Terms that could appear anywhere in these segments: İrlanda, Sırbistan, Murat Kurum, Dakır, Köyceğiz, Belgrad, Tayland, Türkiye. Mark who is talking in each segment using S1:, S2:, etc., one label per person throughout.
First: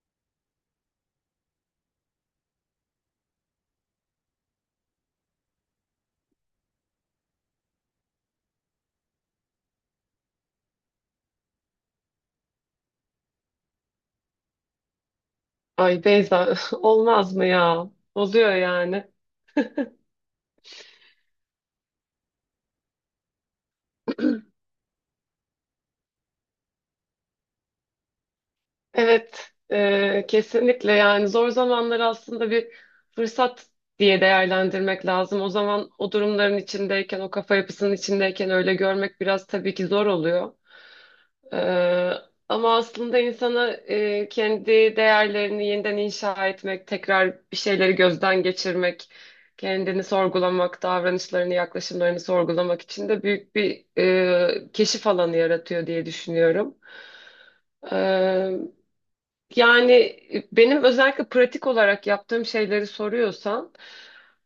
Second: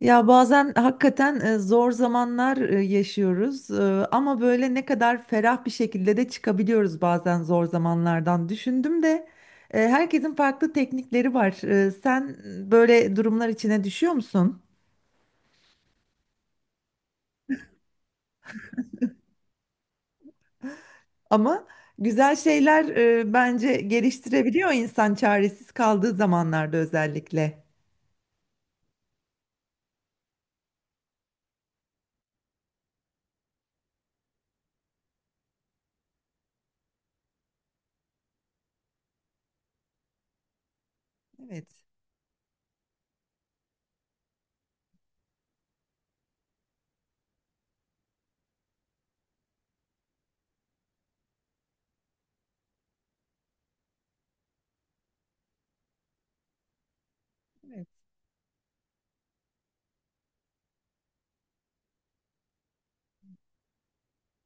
S1: Ya bazen hakikaten zor zamanlar yaşıyoruz ama böyle ne kadar ferah bir şekilde de çıkabiliyoruz bazen zor zamanlardan. Düşündüm de herkesin farklı teknikleri var. Sen böyle durumlar içine düşüyor musun?
S2: Ay Beyza olmaz mı ya? Oluyor yani.
S1: Ama güzel şeyler bence geliştirebiliyor insan çaresiz kaldığı zamanlarda özellikle.
S2: Evet, kesinlikle yani zor zamanları aslında bir fırsat diye değerlendirmek lazım. O zaman o durumların içindeyken, o kafa yapısının içindeyken öyle görmek biraz tabii ki zor oluyor.
S1: Evet.
S2: Ee, ama aslında insana kendi değerlerini yeniden inşa etmek, tekrar bir şeyleri gözden geçirmek, kendini sorgulamak, davranışlarını, yaklaşımlarını sorgulamak için de büyük bir keşif alanı yaratıyor diye düşünüyorum.
S1: Evet.
S2: Yani benim özellikle pratik olarak yaptığım şeyleri soruyorsan,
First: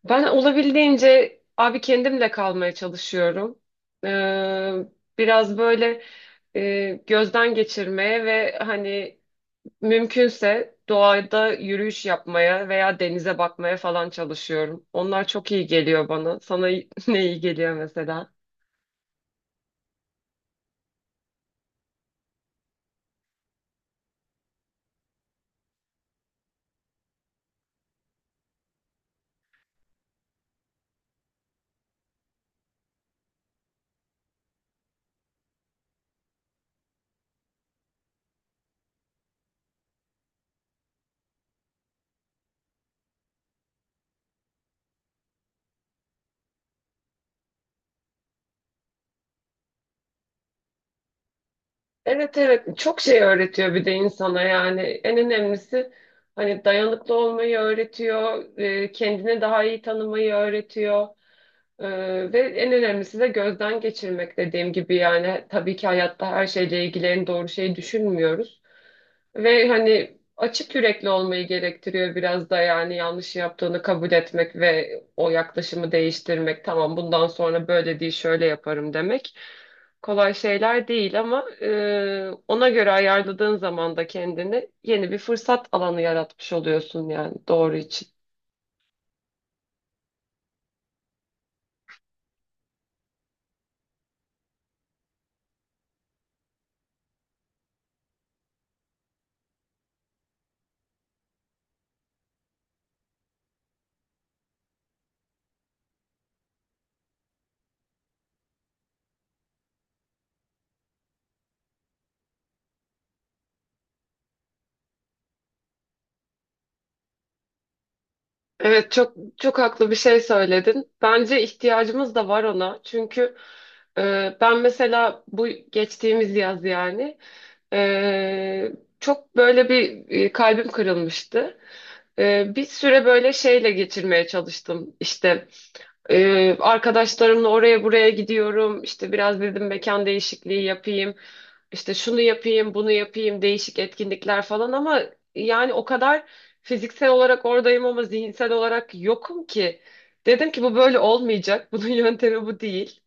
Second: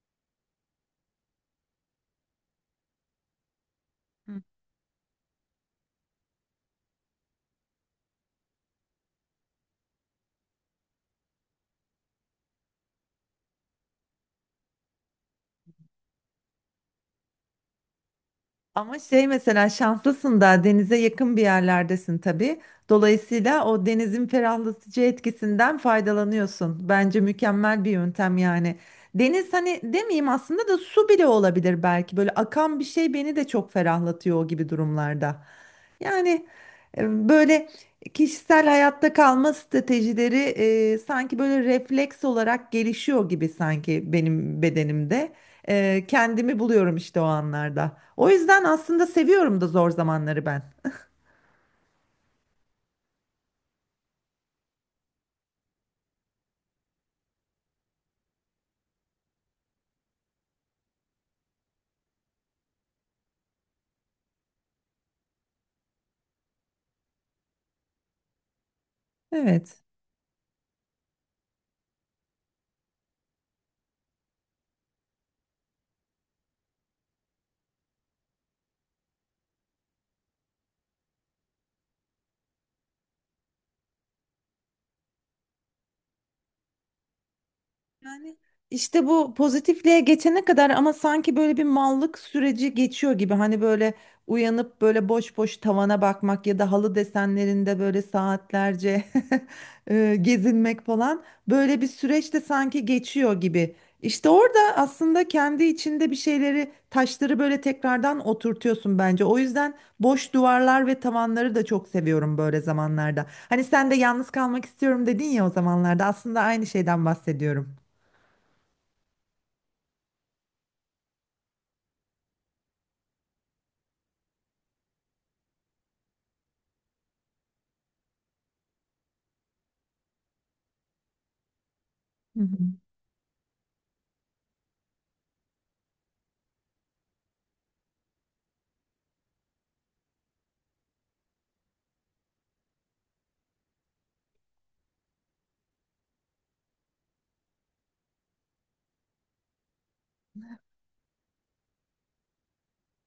S2: ben olabildiğince abi kendimle kalmaya çalışıyorum. Ee, biraz böyle gözden geçirmeye ve hani mümkünse doğada yürüyüş yapmaya veya denize bakmaya falan çalışıyorum. Onlar çok iyi geliyor bana. Sana ne iyi geliyor mesela?
S1: Ama şey mesela şanslısın da denize yakın bir yerlerdesin tabii. Dolayısıyla o denizin ferahlatıcı etkisinden faydalanıyorsun. Bence mükemmel bir yöntem yani. Deniz hani demeyeyim aslında da su bile olabilir belki. Böyle akan bir şey beni de çok ferahlatıyor o gibi durumlarda. Yani böyle kişisel hayatta kalma stratejileri sanki böyle refleks olarak gelişiyor gibi sanki benim bedenimde. Kendimi buluyorum işte o anlarda. O yüzden aslında seviyorum da zor zamanları ben.
S2: Evet, evet, çok şey öğretiyor bir de insana yani en önemlisi hani dayanıklı olmayı öğretiyor, kendini daha iyi tanımayı öğretiyor E, ve en önemlisi de gözden geçirmek dediğim gibi yani tabii ki hayatta her şeyle ilgili en doğru şeyi düşünmüyoruz. Ve
S1: Evet.
S2: hani açık yürekli olmayı gerektiriyor biraz da yani yanlış yaptığını kabul etmek ve o yaklaşımı değiştirmek. Tamam, bundan sonra böyle değil şöyle yaparım demek. Kolay şeyler değil ama ona göre ayarladığın zaman da kendini yeni bir fırsat alanı yaratmış oluyorsun yani doğru için.
S1: Yani işte bu pozitifliğe geçene kadar ama sanki böyle bir mallık süreci geçiyor gibi. Hani böyle uyanıp böyle boş boş tavana bakmak ya da halı desenlerinde böyle saatlerce gezinmek falan böyle bir süreç de sanki geçiyor gibi. İşte orada aslında kendi içinde bir şeyleri, taşları böyle tekrardan oturtuyorsun bence. O yüzden boş duvarlar ve tavanları da çok seviyorum böyle zamanlarda. Hani sen de yalnız kalmak istiyorum dedin ya o zamanlarda. Aslında aynı şeyden bahsediyorum.
S2: Evet, çok çok haklı bir şey söyledin. Bence ihtiyacımız da var ona. Çünkü ben mesela bu geçtiğimiz yaz yani e, çok böyle bir kalbim kırılmıştı.
S1: Hı hı.
S2: Bir süre böyle şeyle geçirmeye çalıştım. İşte arkadaşlarımla oraya buraya gidiyorum. İşte biraz dedim mekan değişikliği yapayım. İşte şunu yapayım, bunu yapayım, değişik etkinlikler falan ama yani o kadar fiziksel olarak oradayım ama zihinsel olarak yokum ki. Dedim ki bu böyle olmayacak. Bunun yöntemi bu değil.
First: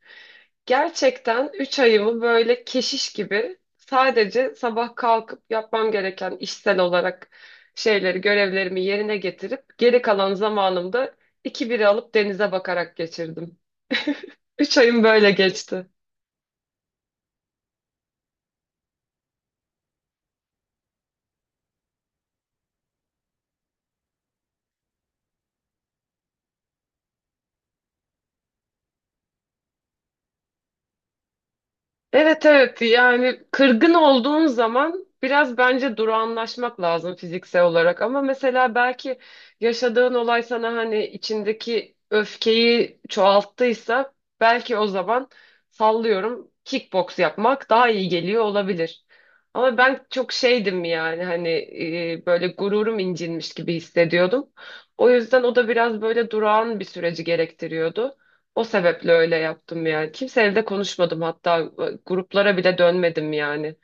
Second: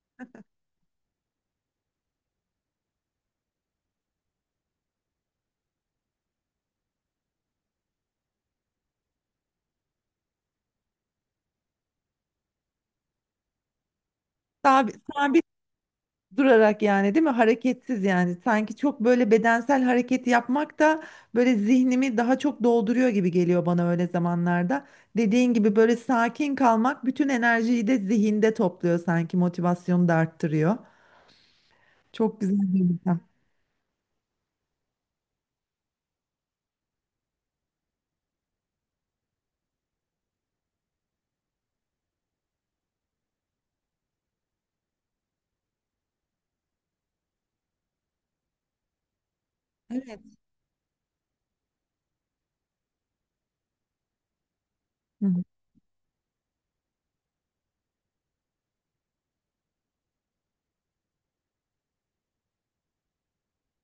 S2: Gerçekten 3 ayımı böyle keşiş gibi sadece sabah kalkıp yapmam gereken işsel olarak şeyleri, görevlerimi yerine getirip geri kalan zamanımda iki biri alıp denize bakarak geçirdim. 3
S1: Sabit,
S2: ayım böyle
S1: sabit
S2: geçti.
S1: durarak yani değil mi? Hareketsiz yani. Sanki çok böyle bedensel hareket yapmak da böyle zihnimi daha çok dolduruyor gibi geliyor bana öyle zamanlarda. Dediğin gibi böyle sakin kalmak bütün enerjiyi de zihinde topluyor sanki motivasyonu da arttırıyor. Çok
S2: Evet,
S1: güzel bir
S2: evet,
S1: yöntem.
S2: yani kırgın olduğun zaman biraz bence durağanlaşmak lazım fiziksel olarak ama mesela belki yaşadığın olay sana hani içindeki öfkeyi çoğalttıysa belki o zaman sallıyorum kickbox yapmak daha iyi geliyor olabilir. Ama ben
S1: Evet.
S2: çok şeydim yani hani böyle gururum incinmiş gibi hissediyordum. O
S1: Hı hı.
S2: yüzden o da biraz böyle durağan bir süreci gerektiriyordu. O sebeple öyle yaptım yani. Kimseyle de konuşmadım hatta gruplara bile dönmedim yani.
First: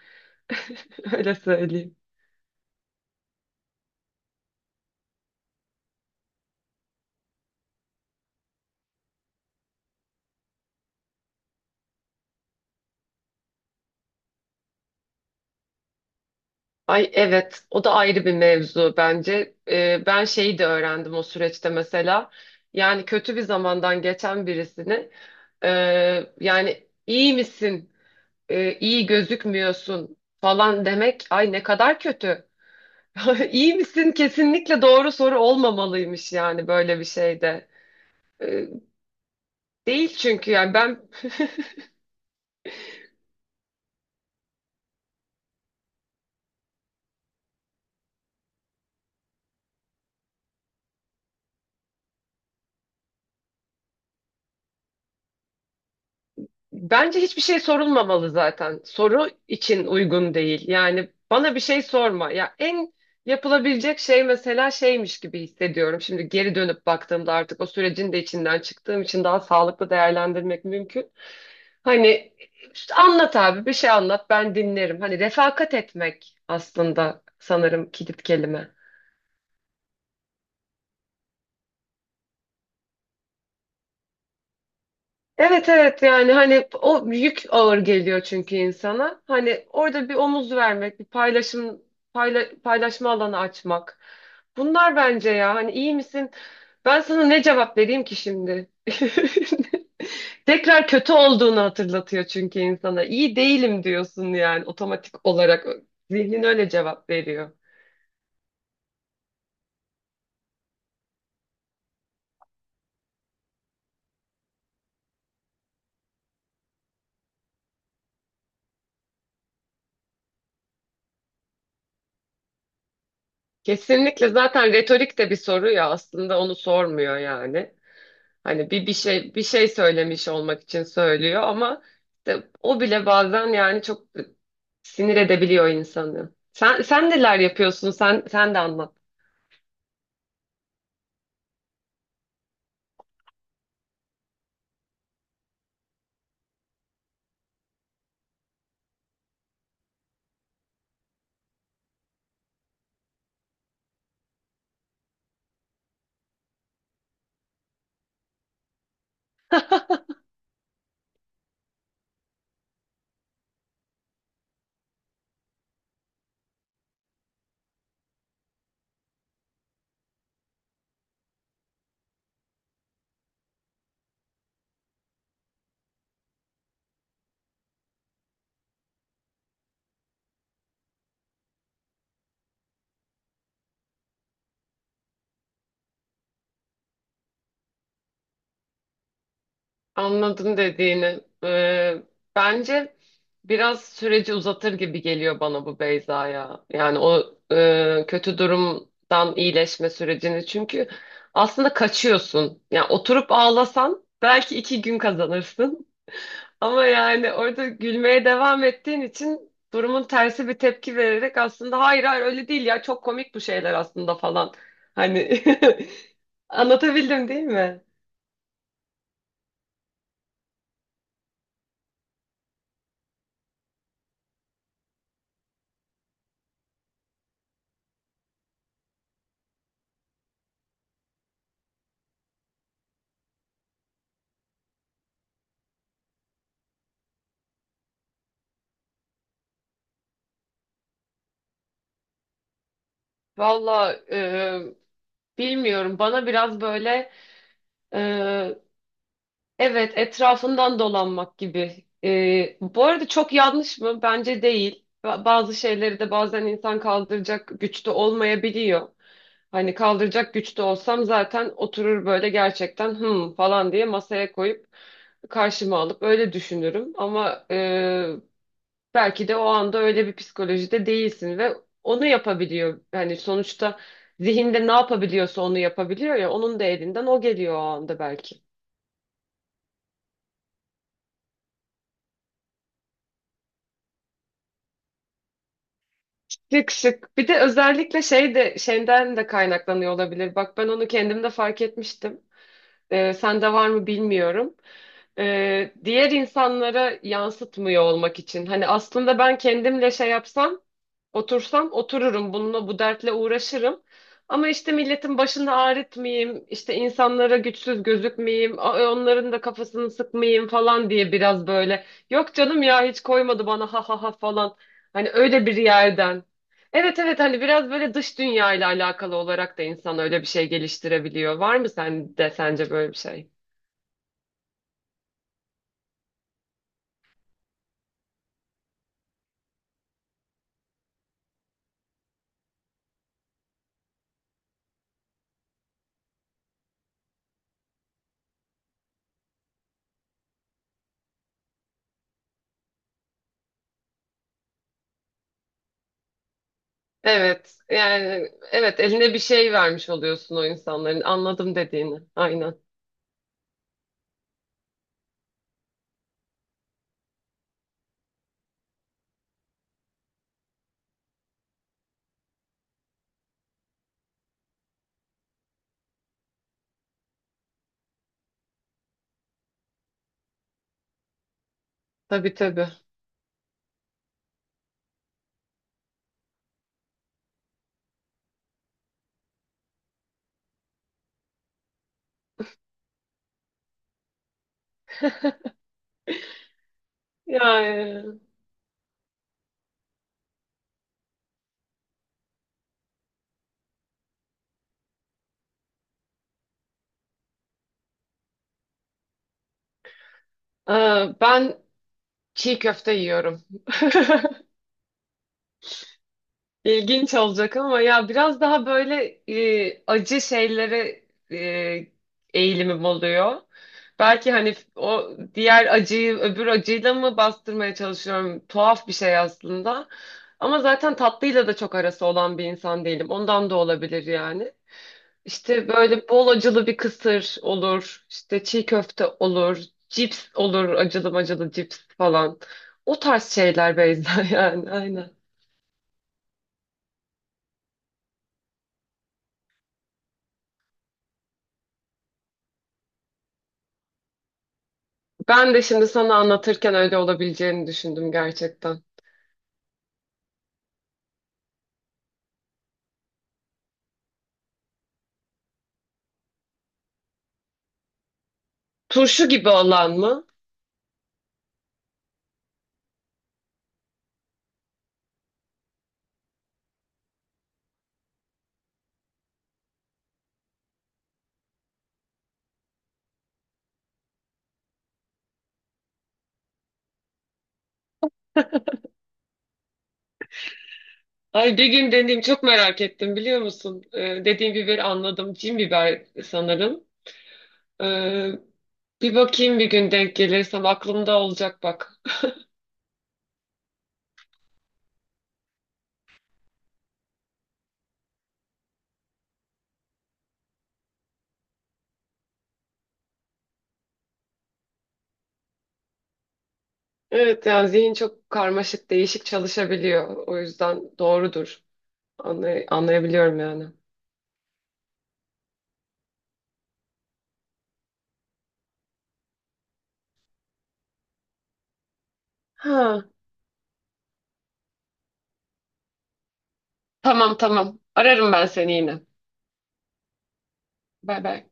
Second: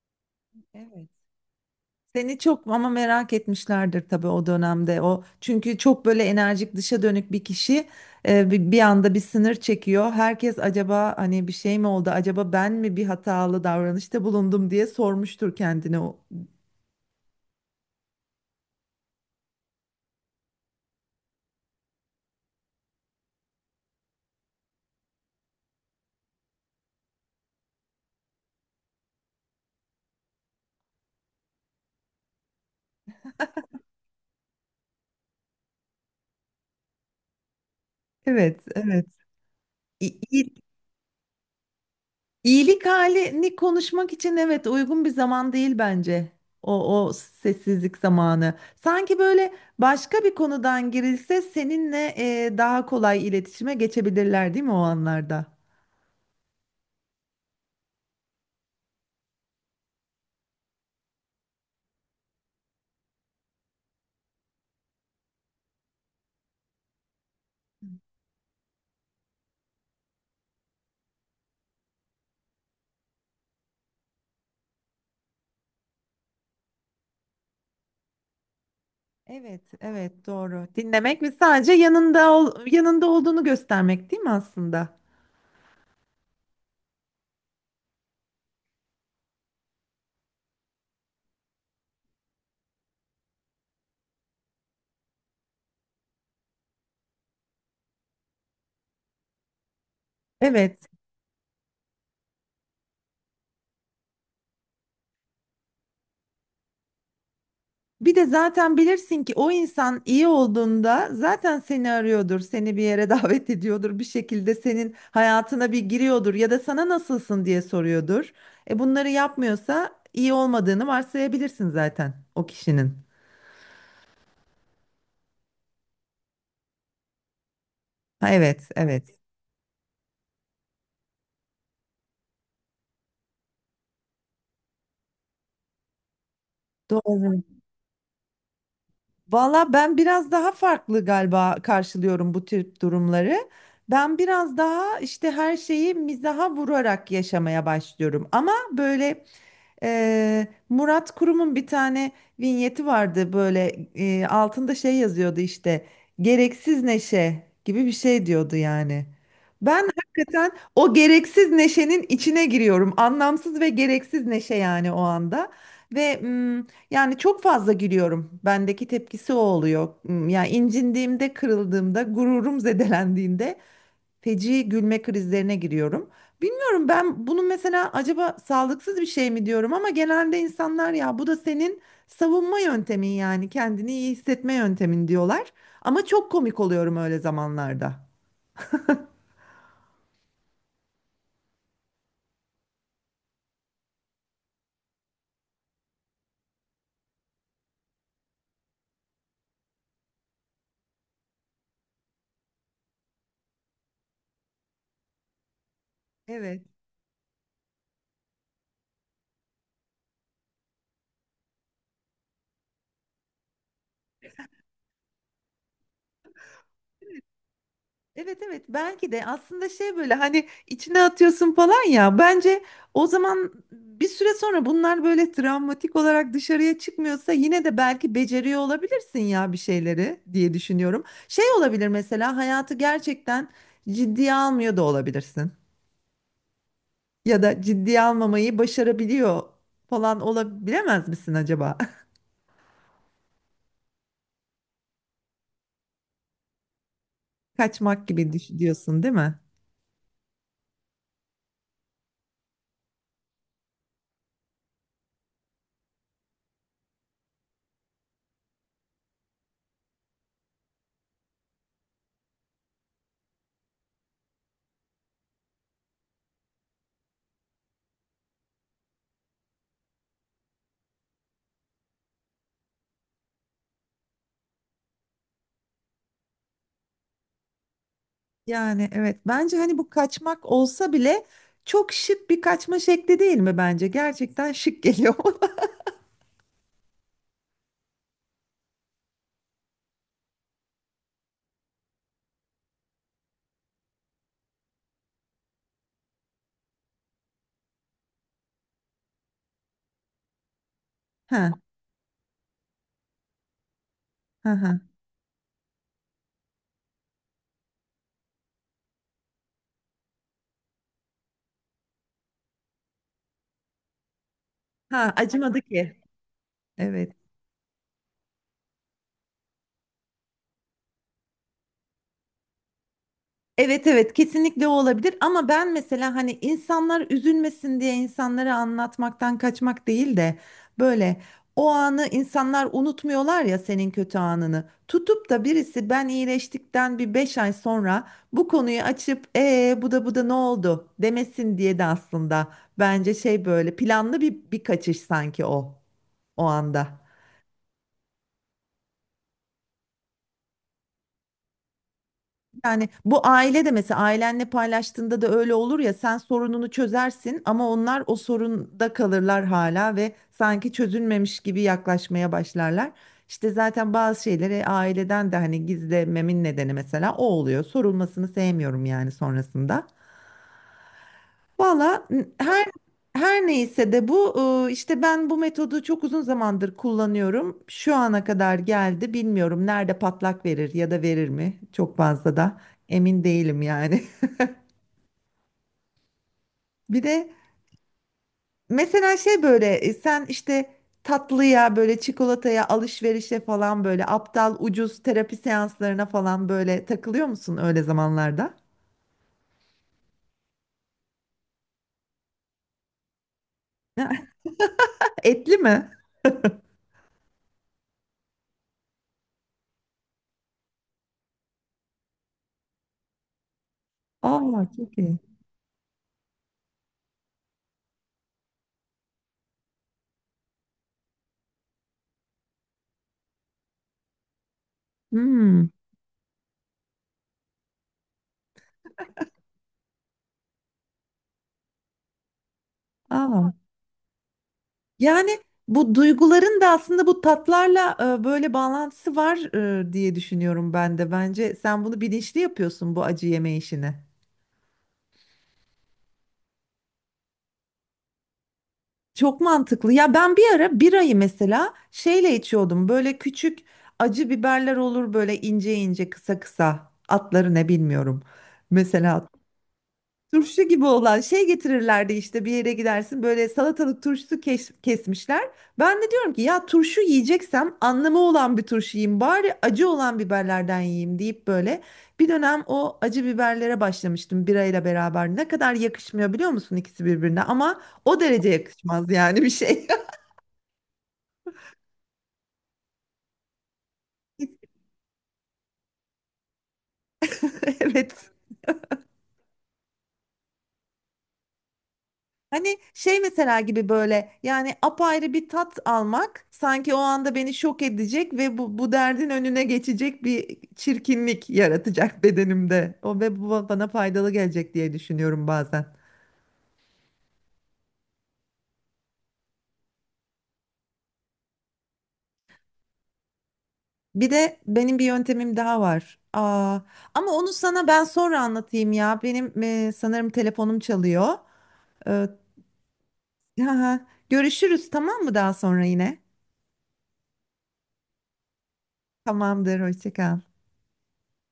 S1: Evet.
S2: Öyle söyleyeyim.
S1: Seni çok ama merak etmişlerdir tabii o dönemde. O çünkü çok böyle enerjik dışa dönük bir kişi bir anda bir sınır çekiyor. Herkes acaba hani bir şey mi oldu? Acaba ben mi bir hatalı davranışta bulundum diye sormuştur kendine. O.
S2: Ay evet, o da ayrı bir mevzu bence. Ben şeyi de öğrendim o süreçte mesela. Yani kötü bir zamandan geçen birisini e, yani iyi misin? İyi gözükmüyorsun falan demek ay ne kadar kötü. İyi misin? Kesinlikle doğru soru olmamalıymış yani böyle bir şeyde.
S1: Evet,
S2: E,
S1: evet.
S2: değil
S1: İ-
S2: çünkü
S1: iyi-
S2: yani ben...
S1: İyilik halini konuşmak için evet uygun bir zaman değil bence. O, o sessizlik zamanı. Sanki böyle başka bir konudan girilse seninle daha kolay iletişime geçebilirler değil mi o anlarda?
S2: Bence hiçbir şey sorulmamalı zaten. Soru için uygun değil. Yani bana bir şey sorma. Ya en yapılabilecek şey mesela şeymiş gibi hissediyorum. Şimdi geri dönüp baktığımda artık o sürecin de içinden çıktığım için daha sağlıklı değerlendirmek mümkün. Hani işte anlat abi bir şey anlat ben dinlerim. Hani refakat etmek aslında sanırım kilit kelime.
S1: Evet, evet doğru. Dinlemek ve sadece yanında ol, yanında olduğunu göstermek değil mi aslında?
S2: Evet, evet, yani hani o yük ağır geliyor çünkü insana. Hani orada bir omuz vermek, bir paylaşım paylaşma alanı açmak. Bunlar bence ya hani iyi misin? Ben sana ne cevap vereyim ki şimdi?
S1: Evet.
S2: Tekrar kötü olduğunu hatırlatıyor çünkü insana. İyi değilim diyorsun yani otomatik olarak. Zihnin öyle cevap veriyor.
S1: Bir de zaten bilirsin ki o insan iyi olduğunda zaten seni arıyordur, seni bir yere davet ediyordur, bir şekilde senin hayatına bir giriyordur ya da sana nasılsın diye soruyordur. E bunları yapmıyorsa iyi olmadığını varsayabilirsin zaten o kişinin.
S2: Kesinlikle zaten retorik de bir soru ya aslında onu sormuyor yani.
S1: Ha, evet,
S2: Hani bir
S1: evet.
S2: şey bir şey söylemiş olmak için söylüyor ama işte o bile bazen yani çok sinir edebiliyor insanı. Sen neler
S1: Doğru.
S2: yapıyorsun? Sen de anlat.
S1: Valla ben biraz daha farklı galiba karşılıyorum bu tür durumları. Ben biraz daha işte her şeyi mizaha vurarak yaşamaya başlıyorum. Ama böyle Murat Kurum'un bir tane vinyeti vardı böyle altında şey yazıyordu işte gereksiz neşe gibi bir şey diyordu yani. Ben hakikaten o gereksiz neşenin içine giriyorum. Anlamsız ve gereksiz neşe yani o anda. Ve yani çok fazla gülüyorum. Bendeki tepkisi o oluyor. Hmm, yani incindiğimde, kırıldığımda, gururum zedelendiğinde feci gülme krizlerine giriyorum. Bilmiyorum ben bunu mesela acaba sağlıksız bir şey mi diyorum ama genelde insanlar ya bu da senin savunma yöntemin yani kendini iyi hissetme yöntemin diyorlar. Ama çok komik oluyorum öyle zamanlarda.
S2: Anladım dediğini. Bence biraz süreci uzatır gibi geliyor bana bu Beyza ya. Yani o kötü durumdan iyileşme sürecini. Çünkü aslında kaçıyorsun. Yani oturup ağlasan belki iki gün kazanırsın.
S1: Evet.
S2: Ama yani orada gülmeye devam ettiğin için durumun tersi bir tepki vererek aslında hayır, hayır öyle değil ya çok komik bu şeyler aslında falan. Hani anlatabildim değil mi?
S1: Evet evet belki de aslında şey böyle hani içine atıyorsun falan ya bence o zaman bir süre sonra bunlar böyle travmatik olarak dışarıya çıkmıyorsa yine de belki beceriyor olabilirsin ya bir şeyleri diye düşünüyorum. Şey olabilir mesela hayatı gerçekten ciddiye almıyor da olabilirsin ya da ciddiye almamayı başarabiliyor falan olabilemez misin acaba?
S2: Valla, bilmiyorum bana biraz böyle e,
S1: Diyorsun değil mi?
S2: Evet, etrafından dolanmak gibi. Bu arada çok yanlış mı? Bence değil. Bazı şeyleri de bazen insan kaldıracak güçte olmayabiliyor. Hani kaldıracak güçte olsam zaten oturur böyle gerçekten hım falan diye masaya koyup karşıma alıp öyle düşünürüm. Ama belki de o anda öyle bir psikolojide değilsin ve onu yapabiliyor. Yani sonuçta zihinde ne yapabiliyorsa onu yapabiliyor ya onun da elinden o geliyor o anda belki.
S1: Yani evet bence hani bu kaçmak olsa bile çok şık bir kaçma şekli değil mi bence? Gerçekten şık geliyor.
S2: Şık, şık. Bir de özellikle şey de şeyden de kaynaklanıyor olabilir. Bak ben onu kendim de fark etmiştim. Sende var mı bilmiyorum. Diğer insanlara yansıtmıyor olmak için. Hani aslında ben kendimle şey yapsam,
S1: Ha
S2: otursam otururum bununla, bu dertle uğraşırım. Ama
S1: ha ha.
S2: işte milletin başını ağrıtmayayım, işte insanlara güçsüz gözükmeyeyim, onların da kafasını sıkmayayım falan diye biraz böyle. Yok canım ya hiç koymadı bana ha ha ha falan. Hani
S1: Ha
S2: öyle bir
S1: acımadı ki.
S2: yerden. Evet,
S1: Evet.
S2: evet, hani biraz böyle dış dünya ile alakalı olarak da insan öyle bir şey geliştirebiliyor. Var mı sende sence böyle bir şey?
S1: Evet evet kesinlikle o olabilir ama ben mesela hani insanlar üzülmesin diye insanlara anlatmaktan kaçmak değil de böyle o anı insanlar unutmuyorlar ya senin kötü anını. Tutup da birisi ben iyileştikten bir 5 ay sonra bu konuyu açıp bu da bu da ne oldu demesin diye de aslında bence şey böyle planlı bir kaçış sanki o o anda.
S2: Evet yani evet, eline bir şey vermiş oluyorsun o insanların, anladım dediğini. Aynen.
S1: Yani bu aile de mesela ailenle paylaştığında da öyle olur ya sen sorununu çözersin ama onlar o sorunda kalırlar hala ve sanki çözülmemiş gibi yaklaşmaya başlarlar. İşte zaten bazı şeyleri aileden de hani gizlememin nedeni mesela o oluyor. Sorulmasını sevmiyorum yani sonrasında. Valla
S2: Tabii,
S1: her
S2: tabii.
S1: her neyse de bu işte ben bu metodu çok uzun zamandır kullanıyorum. Şu ana kadar geldi. Bilmiyorum nerede patlak verir ya da verir mi? Çok fazla da emin değilim yani. Bir de
S2: Yani
S1: mesela şey böyle sen işte tatlıya böyle çikolataya alışverişe falan böyle aptal ucuz terapi seanslarına falan böyle takılıyor musun öyle zamanlarda?
S2: e, ben çiğ köfte yiyorum.
S1: Etli mi?
S2: İlginç olacak ama ya biraz daha böyle acı şeylere e, eğilimim oluyor. Belki hani
S1: Aa çok
S2: o
S1: iyi.
S2: diğer acıyı öbür acıyla mı bastırmaya çalışıyorum? Tuhaf bir şey aslında. Ama zaten tatlıyla da çok arası olan bir insan değilim. Ondan da olabilir yani. İşte
S1: Hmm.
S2: böyle bol acılı bir kısır olur. İşte çiğ köfte olur. Cips olur. Acılı acılı cips falan. O tarz
S1: Aa.
S2: şeyler Beyza yani aynen.
S1: Yani bu duyguların da aslında bu tatlarla böyle bağlantısı var diye düşünüyorum ben de. Bence sen bunu bilinçli yapıyorsun bu acı yeme işini.
S2: Ben de şimdi sana anlatırken öyle olabileceğini düşündüm gerçekten.
S1: Çok mantıklı. Ya ben bir ara birayı mesela şeyle içiyordum. Böyle küçük acı biberler olur böyle ince ince kısa kısa. Atları ne bilmiyorum. Mesela
S2: Turşu gibi olan mı?
S1: turşu gibi olan şey getirirlerdi işte bir yere gidersin böyle salatalık turşusu kesmişler. Ben de diyorum ki ya turşu yiyeceksem anlamı olan bir turşu yiyeyim bari acı olan biberlerden yiyeyim deyip böyle bir dönem o acı biberlere başlamıştım birayla beraber. Ne kadar yakışmıyor biliyor musun ikisi birbirine ama o derece yakışmaz yani bir şey.
S2: Ay bir gün deneyeyim çok merak ettim biliyor musun? Dediğim biberi anladım. Cin biber sanırım.
S1: Evet.
S2: Ee, bir bakayım bir gün denk gelirsem aklımda olacak bak.
S1: Hani şey mesela gibi böyle yani apayrı bir tat almak sanki o anda beni şok edecek ve bu, bu derdin önüne geçecek bir çirkinlik yaratacak bedenimde. O ve bu bana faydalı gelecek diye düşünüyorum bazen.
S2: Evet, yani zihin çok karmaşık, değişik çalışabiliyor. O yüzden doğrudur. Anlayabiliyorum yani.
S1: Bir de benim bir yöntemim daha var. Aa, ama onu sana ben sonra anlatayım ya. Benim sanırım telefonum çalıyor. Ee,
S2: Ha,
S1: görüşürüz tamam mı daha sonra yine?
S2: tamam, tamam. Ararım ben seni yine.
S1: Tamamdır hoşça kal.
S2: Bay bay.